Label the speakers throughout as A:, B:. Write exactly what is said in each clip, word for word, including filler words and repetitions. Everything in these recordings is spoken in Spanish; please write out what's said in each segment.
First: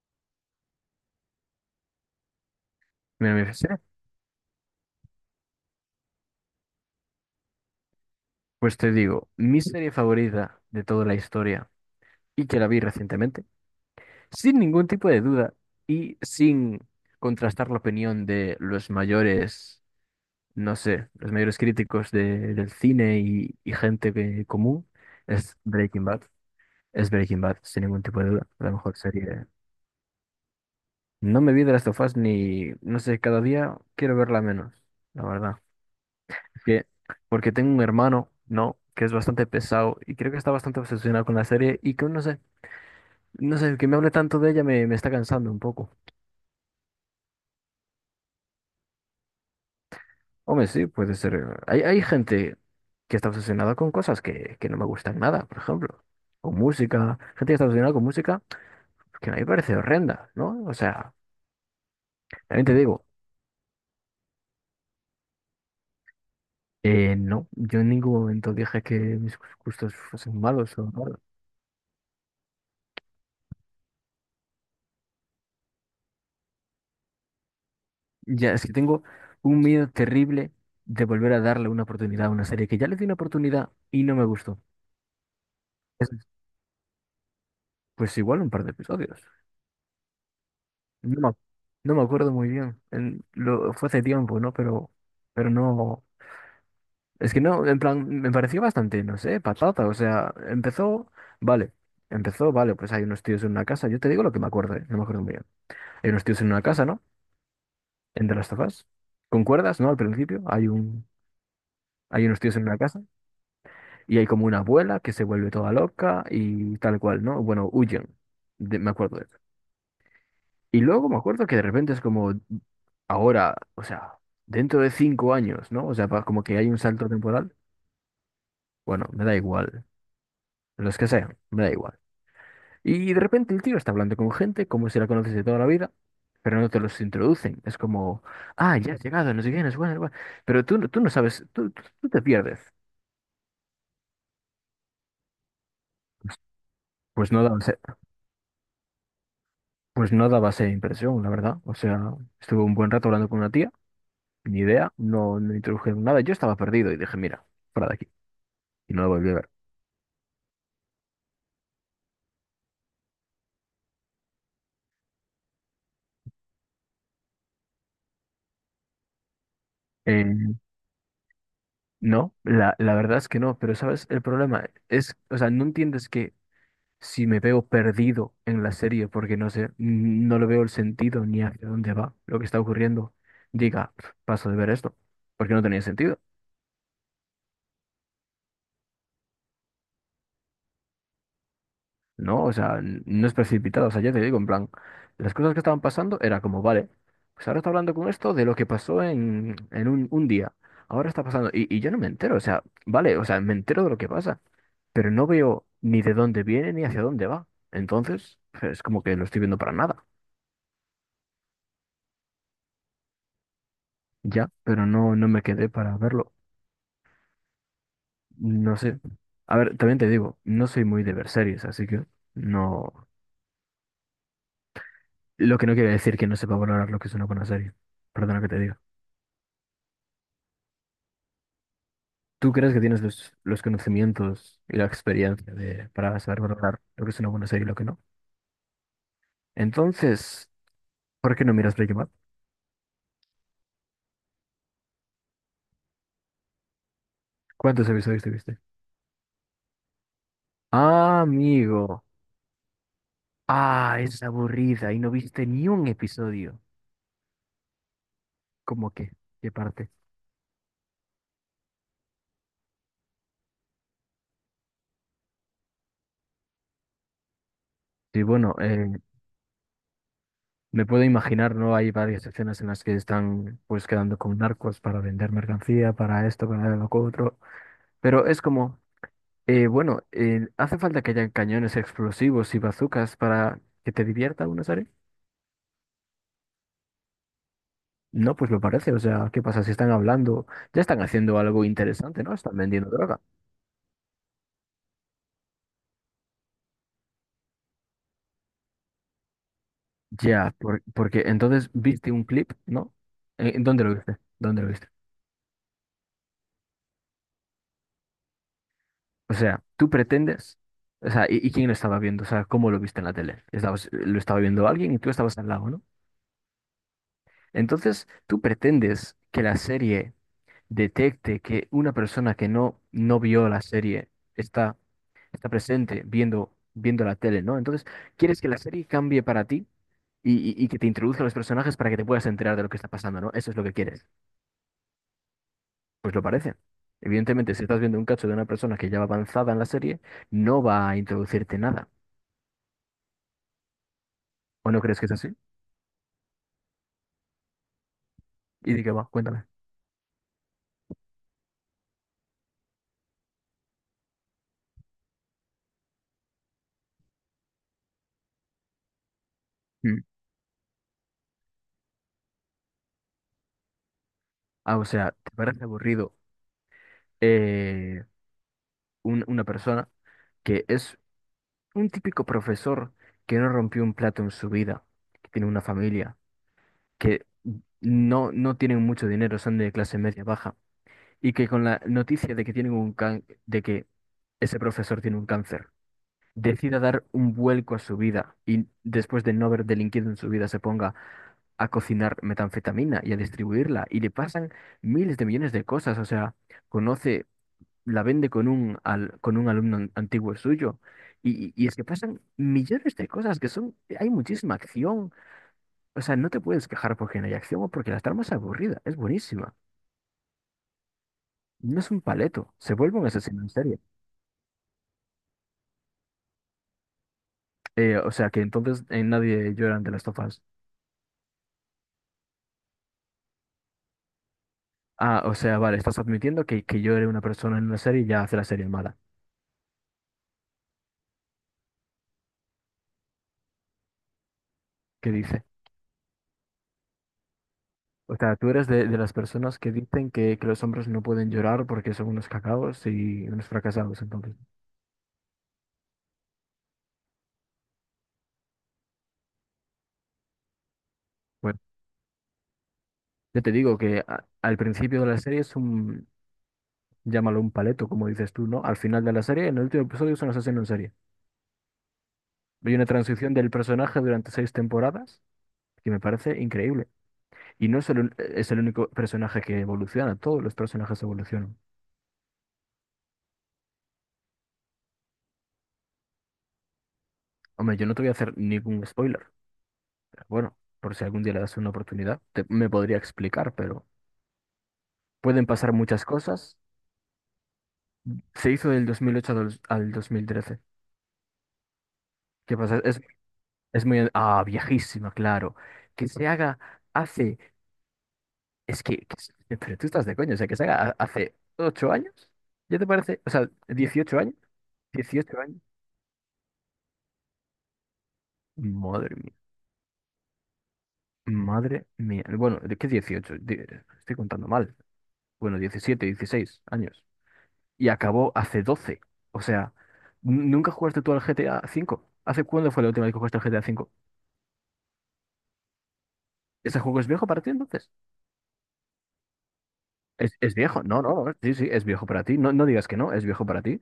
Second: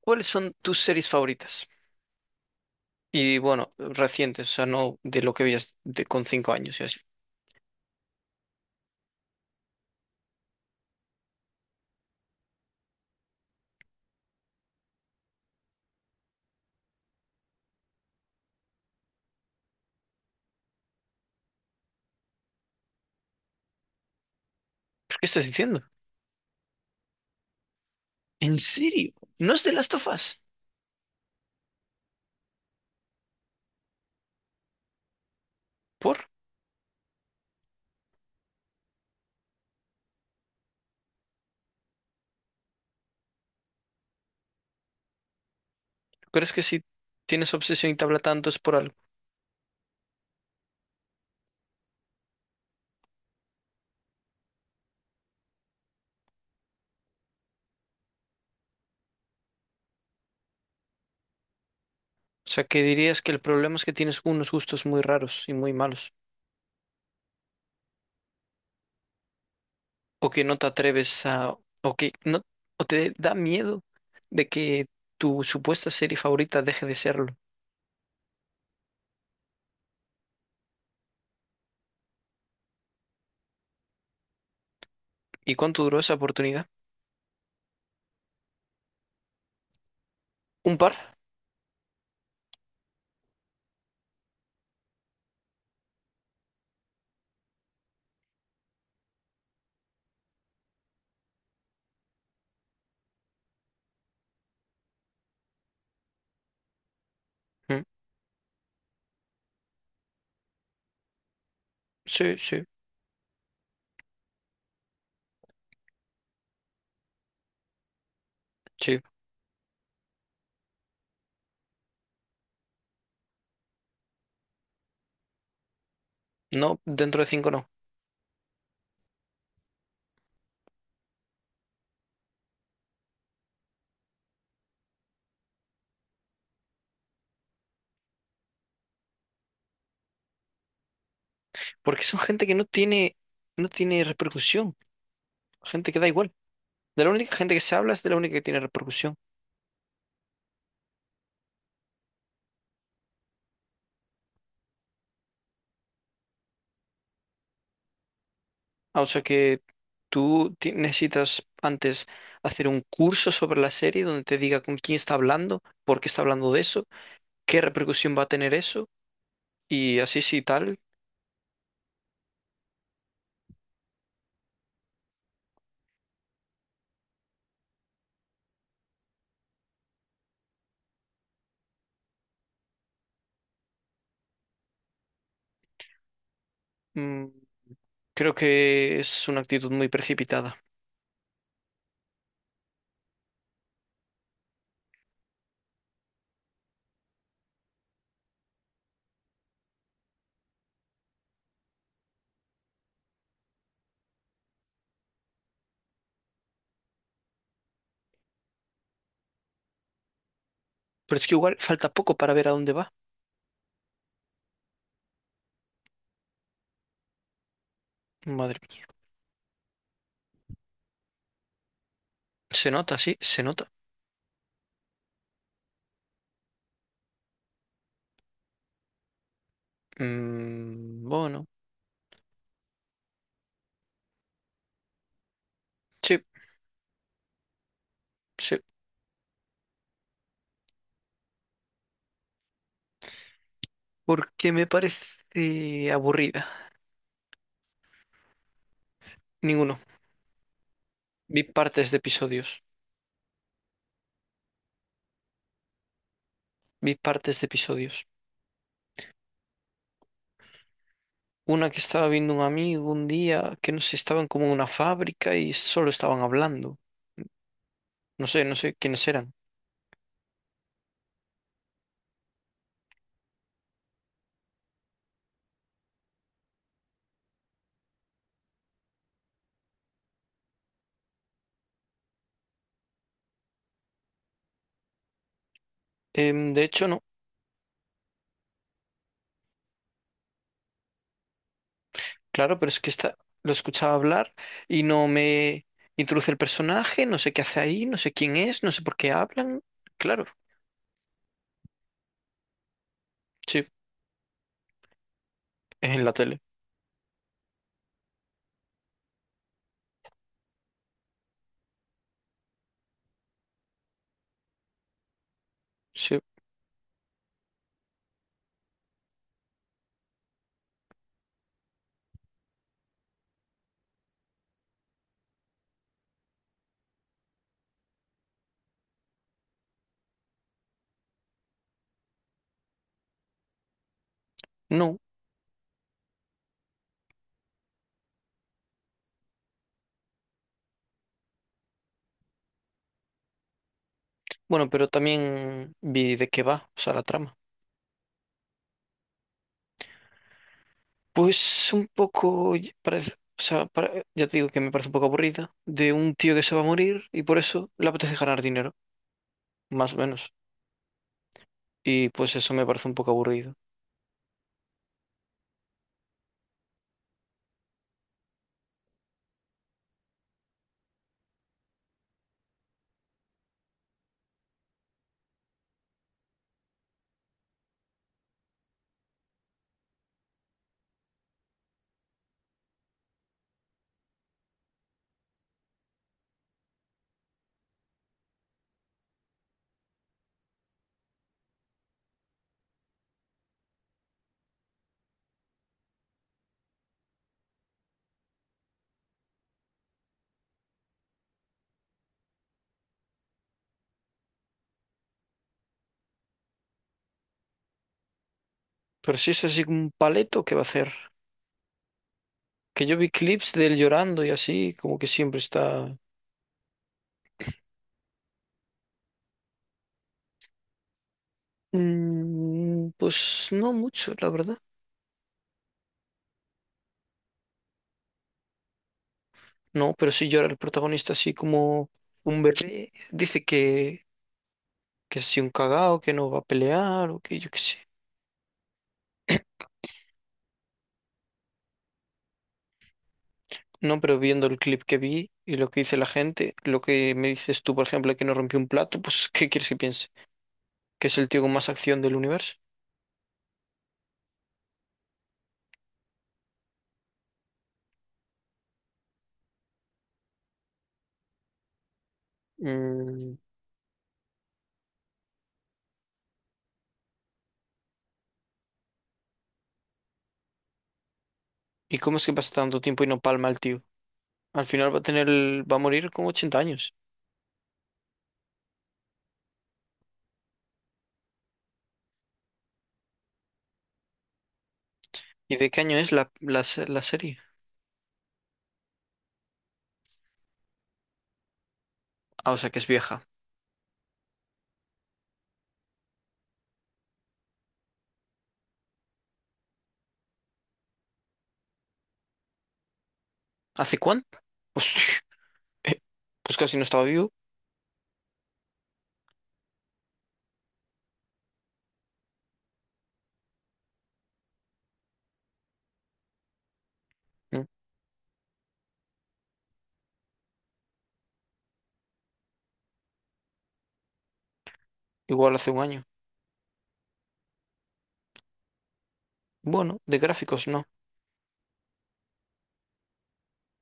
A: ¿Cuáles son tus series favoritas?
B: Mira,
A: Y
B: me dices,
A: bueno,
B: "Eh,
A: recientes, o sea, no de lo que veías de, con cinco años y así.
B: pues te digo, mi serie favorita de toda la historia y que la vi recientemente, sin ningún tipo de duda y sin contrastar la opinión de los mayores, no sé, los mayores críticos de- del cine y, y gente que- común,
A: ¿Pero qué estás
B: es
A: diciendo?
B: Breaking Bad. Es Breaking Bad, sin ningún tipo de duda,
A: ¿En
B: la mejor
A: serio?
B: serie.
A: ¿No es de Last of Us?
B: No me vi de las of Us ni, no sé, cada día quiero verla menos, la verdad.
A: ¿Por?
B: Que Porque tengo un hermano, ¿no? Que es bastante pesado y creo que está bastante obsesionado con la serie y que no sé, no sé, que me hable tanto de ella me, me está cansando un poco.
A: Pero es que si tienes obsesión y te habla tanto es por algo.
B: Hombre, sí, puede ser. eh, Hay, hay gente que está obsesionada con cosas que, que no me gustan nada, por ejemplo, con música. Gente que está obsesionada con música que a mí me parece horrenda, ¿no? O sea,
A: O sea,
B: también te
A: que
B: digo,
A: dirías que el problema es que tienes unos gustos muy raros y muy malos.
B: eh, no, yo en ningún momento dije que mis gustos
A: O
B: fuesen
A: que no te
B: malos o malos.
A: atreves a... O que no... O te da miedo de que tu supuesta serie favorita deje de serlo.
B: Ya, es que tengo un miedo terrible de volver a darle una oportunidad a una serie que ya le di una oportunidad y no me gustó.
A: ¿Y cuánto duró
B: Es,
A: esa oportunidad?
B: pues igual un par de episodios.
A: ¿Un par?
B: No, me ac- no me acuerdo muy bien. En- lo, fue hace tiempo, ¿no? Pero, pero no. Es que no, en plan, me pareció bastante, no sé, patata. O sea, empezó, vale. Empezó, vale, pues hay unos tíos en una casa. Yo te digo lo que me acuerdo, ¿eh? No me acuerdo muy bien. Hay unos tíos en una casa, ¿no?
A: Mm,
B: En The Last of Us. ¿Concuerdas, no? Al principio hay un, hay
A: Sí,
B: unos tíos en
A: sí,
B: una casa. Y hay como una abuela que se vuelve toda loca y tal cual, ¿no? Bueno, huyen. De- me
A: sí.
B: acuerdo de eso. Y luego me acuerdo que de repente es como ahora, o sea, dentro de cinco años, ¿no? O sea, pa- como que hay un
A: No,
B: salto
A: dentro de cinco
B: temporal.
A: no.
B: Bueno, me da igual. Los que sean, me da igual. Y de repente el tío está hablando con gente como si la conoces de toda la vida, pero no te los introducen. Es como, ah, ya has llegado, no sé qué, no sé cuál, no sé cuál". Pero tú, no- tú no sabes, tú, tú
A: Porque
B: tú
A: son
B: te
A: gente que
B: pierdes.
A: no tiene, no tiene repercusión, gente que da igual.
B: Pues
A: De la
B: pues
A: única
B: no da,
A: gente que se habla es de la única que tiene repercusión.
B: Pues no daba esa impresión, la verdad. O sea, estuve un buen rato hablando con una tía, ni idea, no, no introdujeron nada. Yo estaba perdido y dije, mira, fuera de aquí. Y
A: Ah,
B: no
A: o
B: lo
A: sea
B: volví a ver.
A: que tú ti- necesitas antes hacer un curso sobre la serie donde te diga con quién está hablando, por qué está hablando de eso, qué repercusión va a tener eso, y así
B: Eh,
A: sí tal.
B: no, la, la verdad es que no, pero ¿sabes? El problema es, o sea, no entiendes que si me veo perdido en la serie porque no sé, n- no le veo el sentido ni hacia dónde va lo que está ocurriendo, diga, "Pf, paso de ver esto, porque no tenía sentido.
A: Mm, creo que es una actitud muy precipitada.
B: No, o sea, n- no es precipitado. O sea, ya te digo, en plan, las cosas que estaban pasando era como, vale, pues ahora está hablando con esto de lo que pasó en, en un, un día. Ahora está pasando. Y, y yo no me entero, o sea, vale, o sea, me entero de lo que pasa, pero no veo ni de dónde viene ni hacia dónde va. Entonces, es como que lo estoy viendo para nada.
A: Pero es que igual falta poco para ver a dónde va.
B: Ya, pero no, no me quedé para verlo.
A: Madre
B: No
A: mía.
B: sé. A ver, también te digo, no soy muy de ver series, así que
A: Se nota,
B: no.
A: sí, se nota.
B: Lo que no quiere decir que no sepa valorar lo que es una buena serie. Perdona que te diga.
A: Mm, bueno,
B: ¿Tú crees que tienes los, los conocimientos y la experiencia de, para
A: sí.
B: saber valorar lo que es una buena serie y lo que no?
A: Sí.
B: Entonces, ¿por qué no miras Breaking Bad?
A: Porque me parece aburrida.
B: ¿Cuántos episodios te viste?
A: Ninguno.
B: Ah,
A: Vi partes de
B: amigo.
A: episodios.
B: Ah, es aburrida y no viste ni un episodio.
A: Vi partes de episodios.
B: ¿Cómo que? ¿Qué parte?
A: Una que estaba viendo un amigo un día, que no sé, estaban como en una fábrica y solo estaban hablando.
B: Sí,
A: No sé,
B: bueno,
A: no sé
B: eh,
A: quiénes eran.
B: me puedo imaginar, ¿no? Hay varias escenas en las que están pues quedando con narcos para vender mercancía, para esto, para lo otro. Pero es como, Eh, bueno, eh, ¿hace falta que hayan cañones explosivos y bazucas para que te divierta una serie?
A: Em, de hecho, no,
B: No, pues me parece. O sea, ¿qué pasa? Si están hablando, ya están haciendo algo interesante, ¿no? Están
A: claro, pero es
B: vendiendo
A: que esta,
B: droga.
A: lo escuchaba hablar y no me introduce el personaje, no sé qué hace ahí, no sé quién es, no sé por qué hablan. Claro,
B: Ya, por- porque entonces viste un clip, ¿no? Eh,
A: sí,
B: ¿dónde lo viste? ¿Dónde lo viste?
A: es en la tele.
B: O sea, tú pretendes. O sea, ¿y, y quién lo estaba viendo? O sea, ¿cómo lo viste en la tele? Estabas, lo estaba viendo alguien y tú estabas al lado, ¿no?
A: Sí,
B: Entonces, tú pretendes que la serie detecte que una persona que no, no vio la serie está está presente viendo, viendo la tele, ¿no? Entonces, quieres que la serie cambie para ti y, y- y que te introduzca a los personajes para que te puedas enterar de lo que está pasando, ¿no? Eso es lo que quieres.
A: no.
B: Pues lo parece. Evidentemente, si estás viendo un cacho de una persona que ya va avanzada en la serie, no va a introducirte nada.
A: Bueno,
B: ¿O no
A: pero
B: crees que es así?
A: también vi de qué va, o sea, la trama.
B: ¿Y de qué va? Cuéntame.
A: Pues un poco, y- parece, o sea, para- ya te digo que me parece un poco aburrida, de un tío que se va a morir y por eso le apetece ganar dinero, más o
B: Mm.
A: menos. Y pues eso me parece un poco aburrido.
B: Ah, o sea, ¿te parece aburrido eh, un- una persona que es un típico profesor que no rompió un plato en su vida, que tiene una familia? Que no, no tienen mucho dinero, son de clase media baja, y que con la noticia de que tienen un can- de que ese profesor tiene un cáncer, decida dar un vuelco a su vida y después de no haber delinquido en su vida se ponga a cocinar metanfetamina y a distribuirla y le pasan miles de millones de cosas, o sea, conoce, la vende con un al- con un alumno an- antiguo suyo y, y y es que pasan millones de cosas que son, hay muchísima acción, o sea, no te puedes quejar porque no hay acción o porque la trama es aburrida, es
A: Pero si es
B: buenísima.
A: así como un paleto, ¿qué va a hacer?
B: No es un paleto, se
A: Que yo
B: vuelve un
A: vi
B: asesino en
A: clips de él
B: serie.
A: llorando y así, como que siempre está...
B: Eh, o sea, que entonces eh, nadie llora ante las tofas.
A: Mm, pues no mucho, la verdad.
B: Ah, o sea, vale, estás admitiendo que, que llore una persona en una serie y ya hace la serie mala.
A: No, pero sí llora el protagonista así como un bebé. Dice que,
B: ¿Qué
A: que es así
B: dice?
A: un cagao, que no va a pelear o que yo qué sé.
B: O sea, tú eres de, de las personas que dicen que, que los hombres no pueden llorar porque son unos cacaos y unos
A: No,
B: fracasados.
A: pero
B: Entonces,
A: viendo el clip que vi y lo que dice la gente, lo que me dices tú, por ejemplo, que no rompió un plato, pues ¿qué quieres que piense? ¿Que es el tío con
B: bueno,
A: más acción del universo?
B: yo te digo que a- al principio de la serie es un, llámalo un paleto, como dices tú, ¿no? Al final de la serie, en el último episodio es un asesino en serie. Hay una transición
A: Mm,
B: del personaje durante seis temporadas que me parece increíble. Y no es el, un- es el único personaje que evoluciona, todos los personajes evolucionan.
A: ¿y cómo es que pasa tanto tiempo y no palma el tío? Al final va a tener, el- va a morir con ochenta años.
B: Hombre, yo no te voy a hacer ningún spoiler, pero bueno, por si algún día le das una oportunidad, te- me podría explicar, pero pueden
A: ¿Y de
B: pasar
A: qué año
B: muchas
A: es la,
B: cosas.
A: la, se- la serie?
B: Se hizo del dos mil ocho al, dos- al dos mil trece.
A: Ah, o
B: ¿Qué
A: sea que
B: pasa?
A: es
B: Es,
A: vieja.
B: es muy... Ah, viejísima, claro. Que se haga hace... Es que... que se- pero tú estás de coño, o sea, que se haga ha- hace ocho años. ¿Ya te parece? O sea,
A: ¿Hace
B: dieciocho años.
A: cuánto? Pues,
B: Dieciocho años.
A: eh, pues casi no estaba vivo.
B: Madre mía. Madre mía. Bueno, ¿de qué dieciocho Di- estoy contando mal. Bueno, diecisiete dieciséis años.
A: Mm,
B: Y acabó hace doce. O sea, n- ¿nunca jugaste tú al G T A cinco? ¿Hace cuándo fue la última vez que jugaste al G T A cinco?
A: igual hace un año.
B: ¿Ese juego es viejo para ti entonces?
A: Bueno, de
B: ¿Es, ¿es
A: gráficos
B: viejo?
A: no.
B: No, no, no, sí, sí, es viejo para ti. No, no digas que no, es viejo para ti.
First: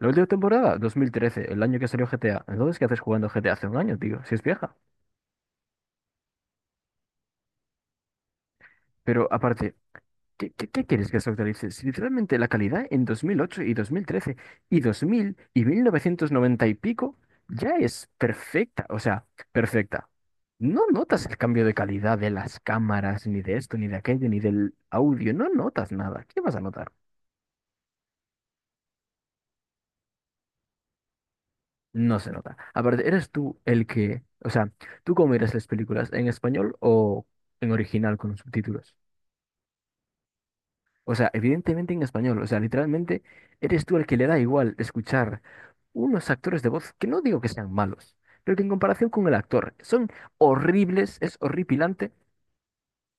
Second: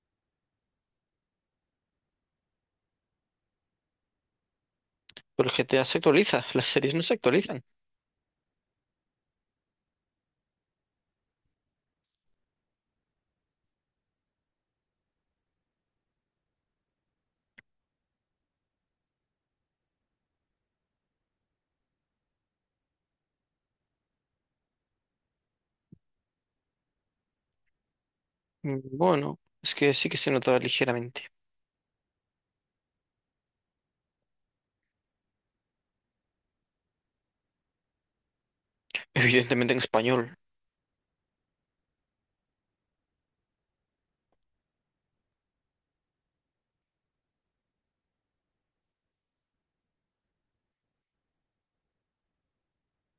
B: La última temporada, dos mil trece el año que salió G T A. Entonces, ¿qué haces jugando G T A hace un año, tío? Si es vieja.
A: Pero el G T A se actualiza, las series no se actualizan.
B: Pero aparte, ¿Qué, qué, ¿qué quieres que se actualice? Si literalmente la calidad en dos mil ocho y dos mil trece y dos mil y mil novecientos noventa y pico ya es perfecta, o sea, perfecta. No notas el cambio de calidad de las cámaras, ni de esto, ni de aquello, ni del audio, no notas nada. ¿Qué vas a notar?
A: Mm, bueno, es que sí que se nota ligeramente.
B: No se nota. Aparte, eres tú el que, o sea, ¿tú cómo miras las películas? ¿En español o en original con los subtítulos?
A: Evidentemente en español.
B: O sea, evidentemente en español, o sea, literalmente eres tú el que le da igual escuchar unos actores de voz que no digo que sean malos, pero que en comparación con el actor son horribles, es horripilante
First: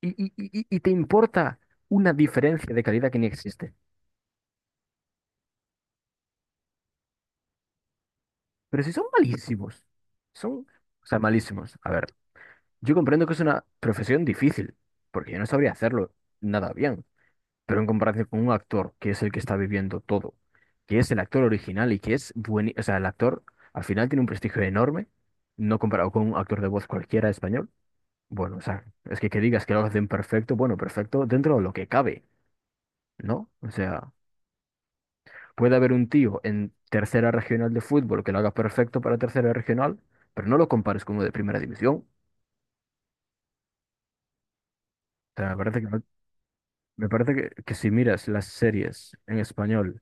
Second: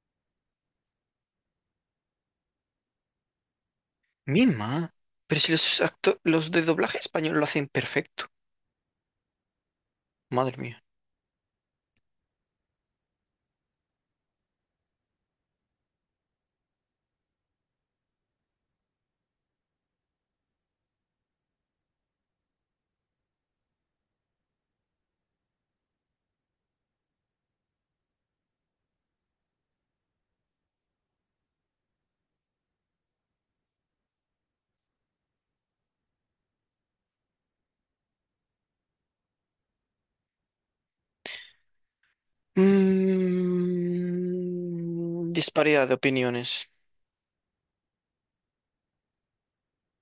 B: y, y- y- y- y te importa una diferencia de calidad que ni existe.
A: Misma. Pero si los acto- los de doblaje español lo hacen perfecto.
B: Pero si son malísimos,
A: Madre
B: son,
A: mía.
B: o sea, malísimos. A ver, yo comprendo que es una profesión difícil, porque yo no sabría hacerlo nada bien, pero en comparación con un actor que es el que está viviendo todo, que es el actor original y que es bueno, o sea, el actor al final tiene un prestigio enorme, no comparado con un actor de voz cualquiera español. Bueno, o sea, es que que digas que lo hacen perfecto, bueno, perfecto dentro de lo que cabe, ¿no? O sea, puede haber un tío en tercera regional de fútbol que lo haga perfecto para tercera regional, pero no lo compares con uno de primera división. O
A: Mm,
B: sea, me parece que,
A: disparidad de
B: no-
A: opiniones.
B: me parece que, que si miras las series en español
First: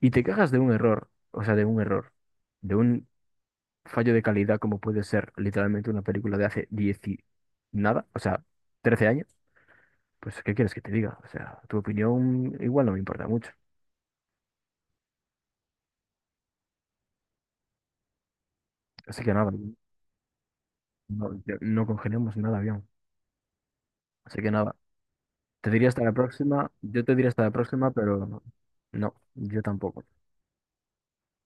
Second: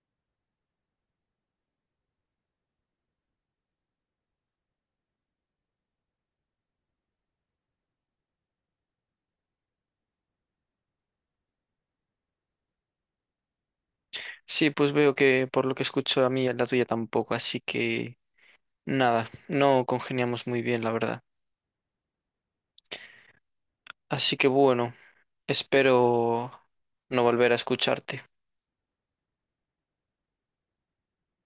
B: y te quejas de un error, o sea, de un error, de un fallo de calidad como puede ser literalmente una película de hace diez y nada, o sea, trece años, pues ¿qué quieres que te diga? O sea, tu opinión igual no me importa mucho.
A: Sí, pues veo que por lo que escucho a mí, la tuya tampoco. Así que
B: Así
A: nada,
B: que nada.
A: no congeniamos muy bien, la verdad.
B: No, yo- no congelamos nada bien.
A: Así
B: Así
A: que
B: que nada,
A: bueno,
B: te diría hasta la
A: espero
B: próxima. Yo te
A: no
B: diría hasta la
A: volver a
B: próxima,
A: escucharte.
B: pero no, yo tampoco.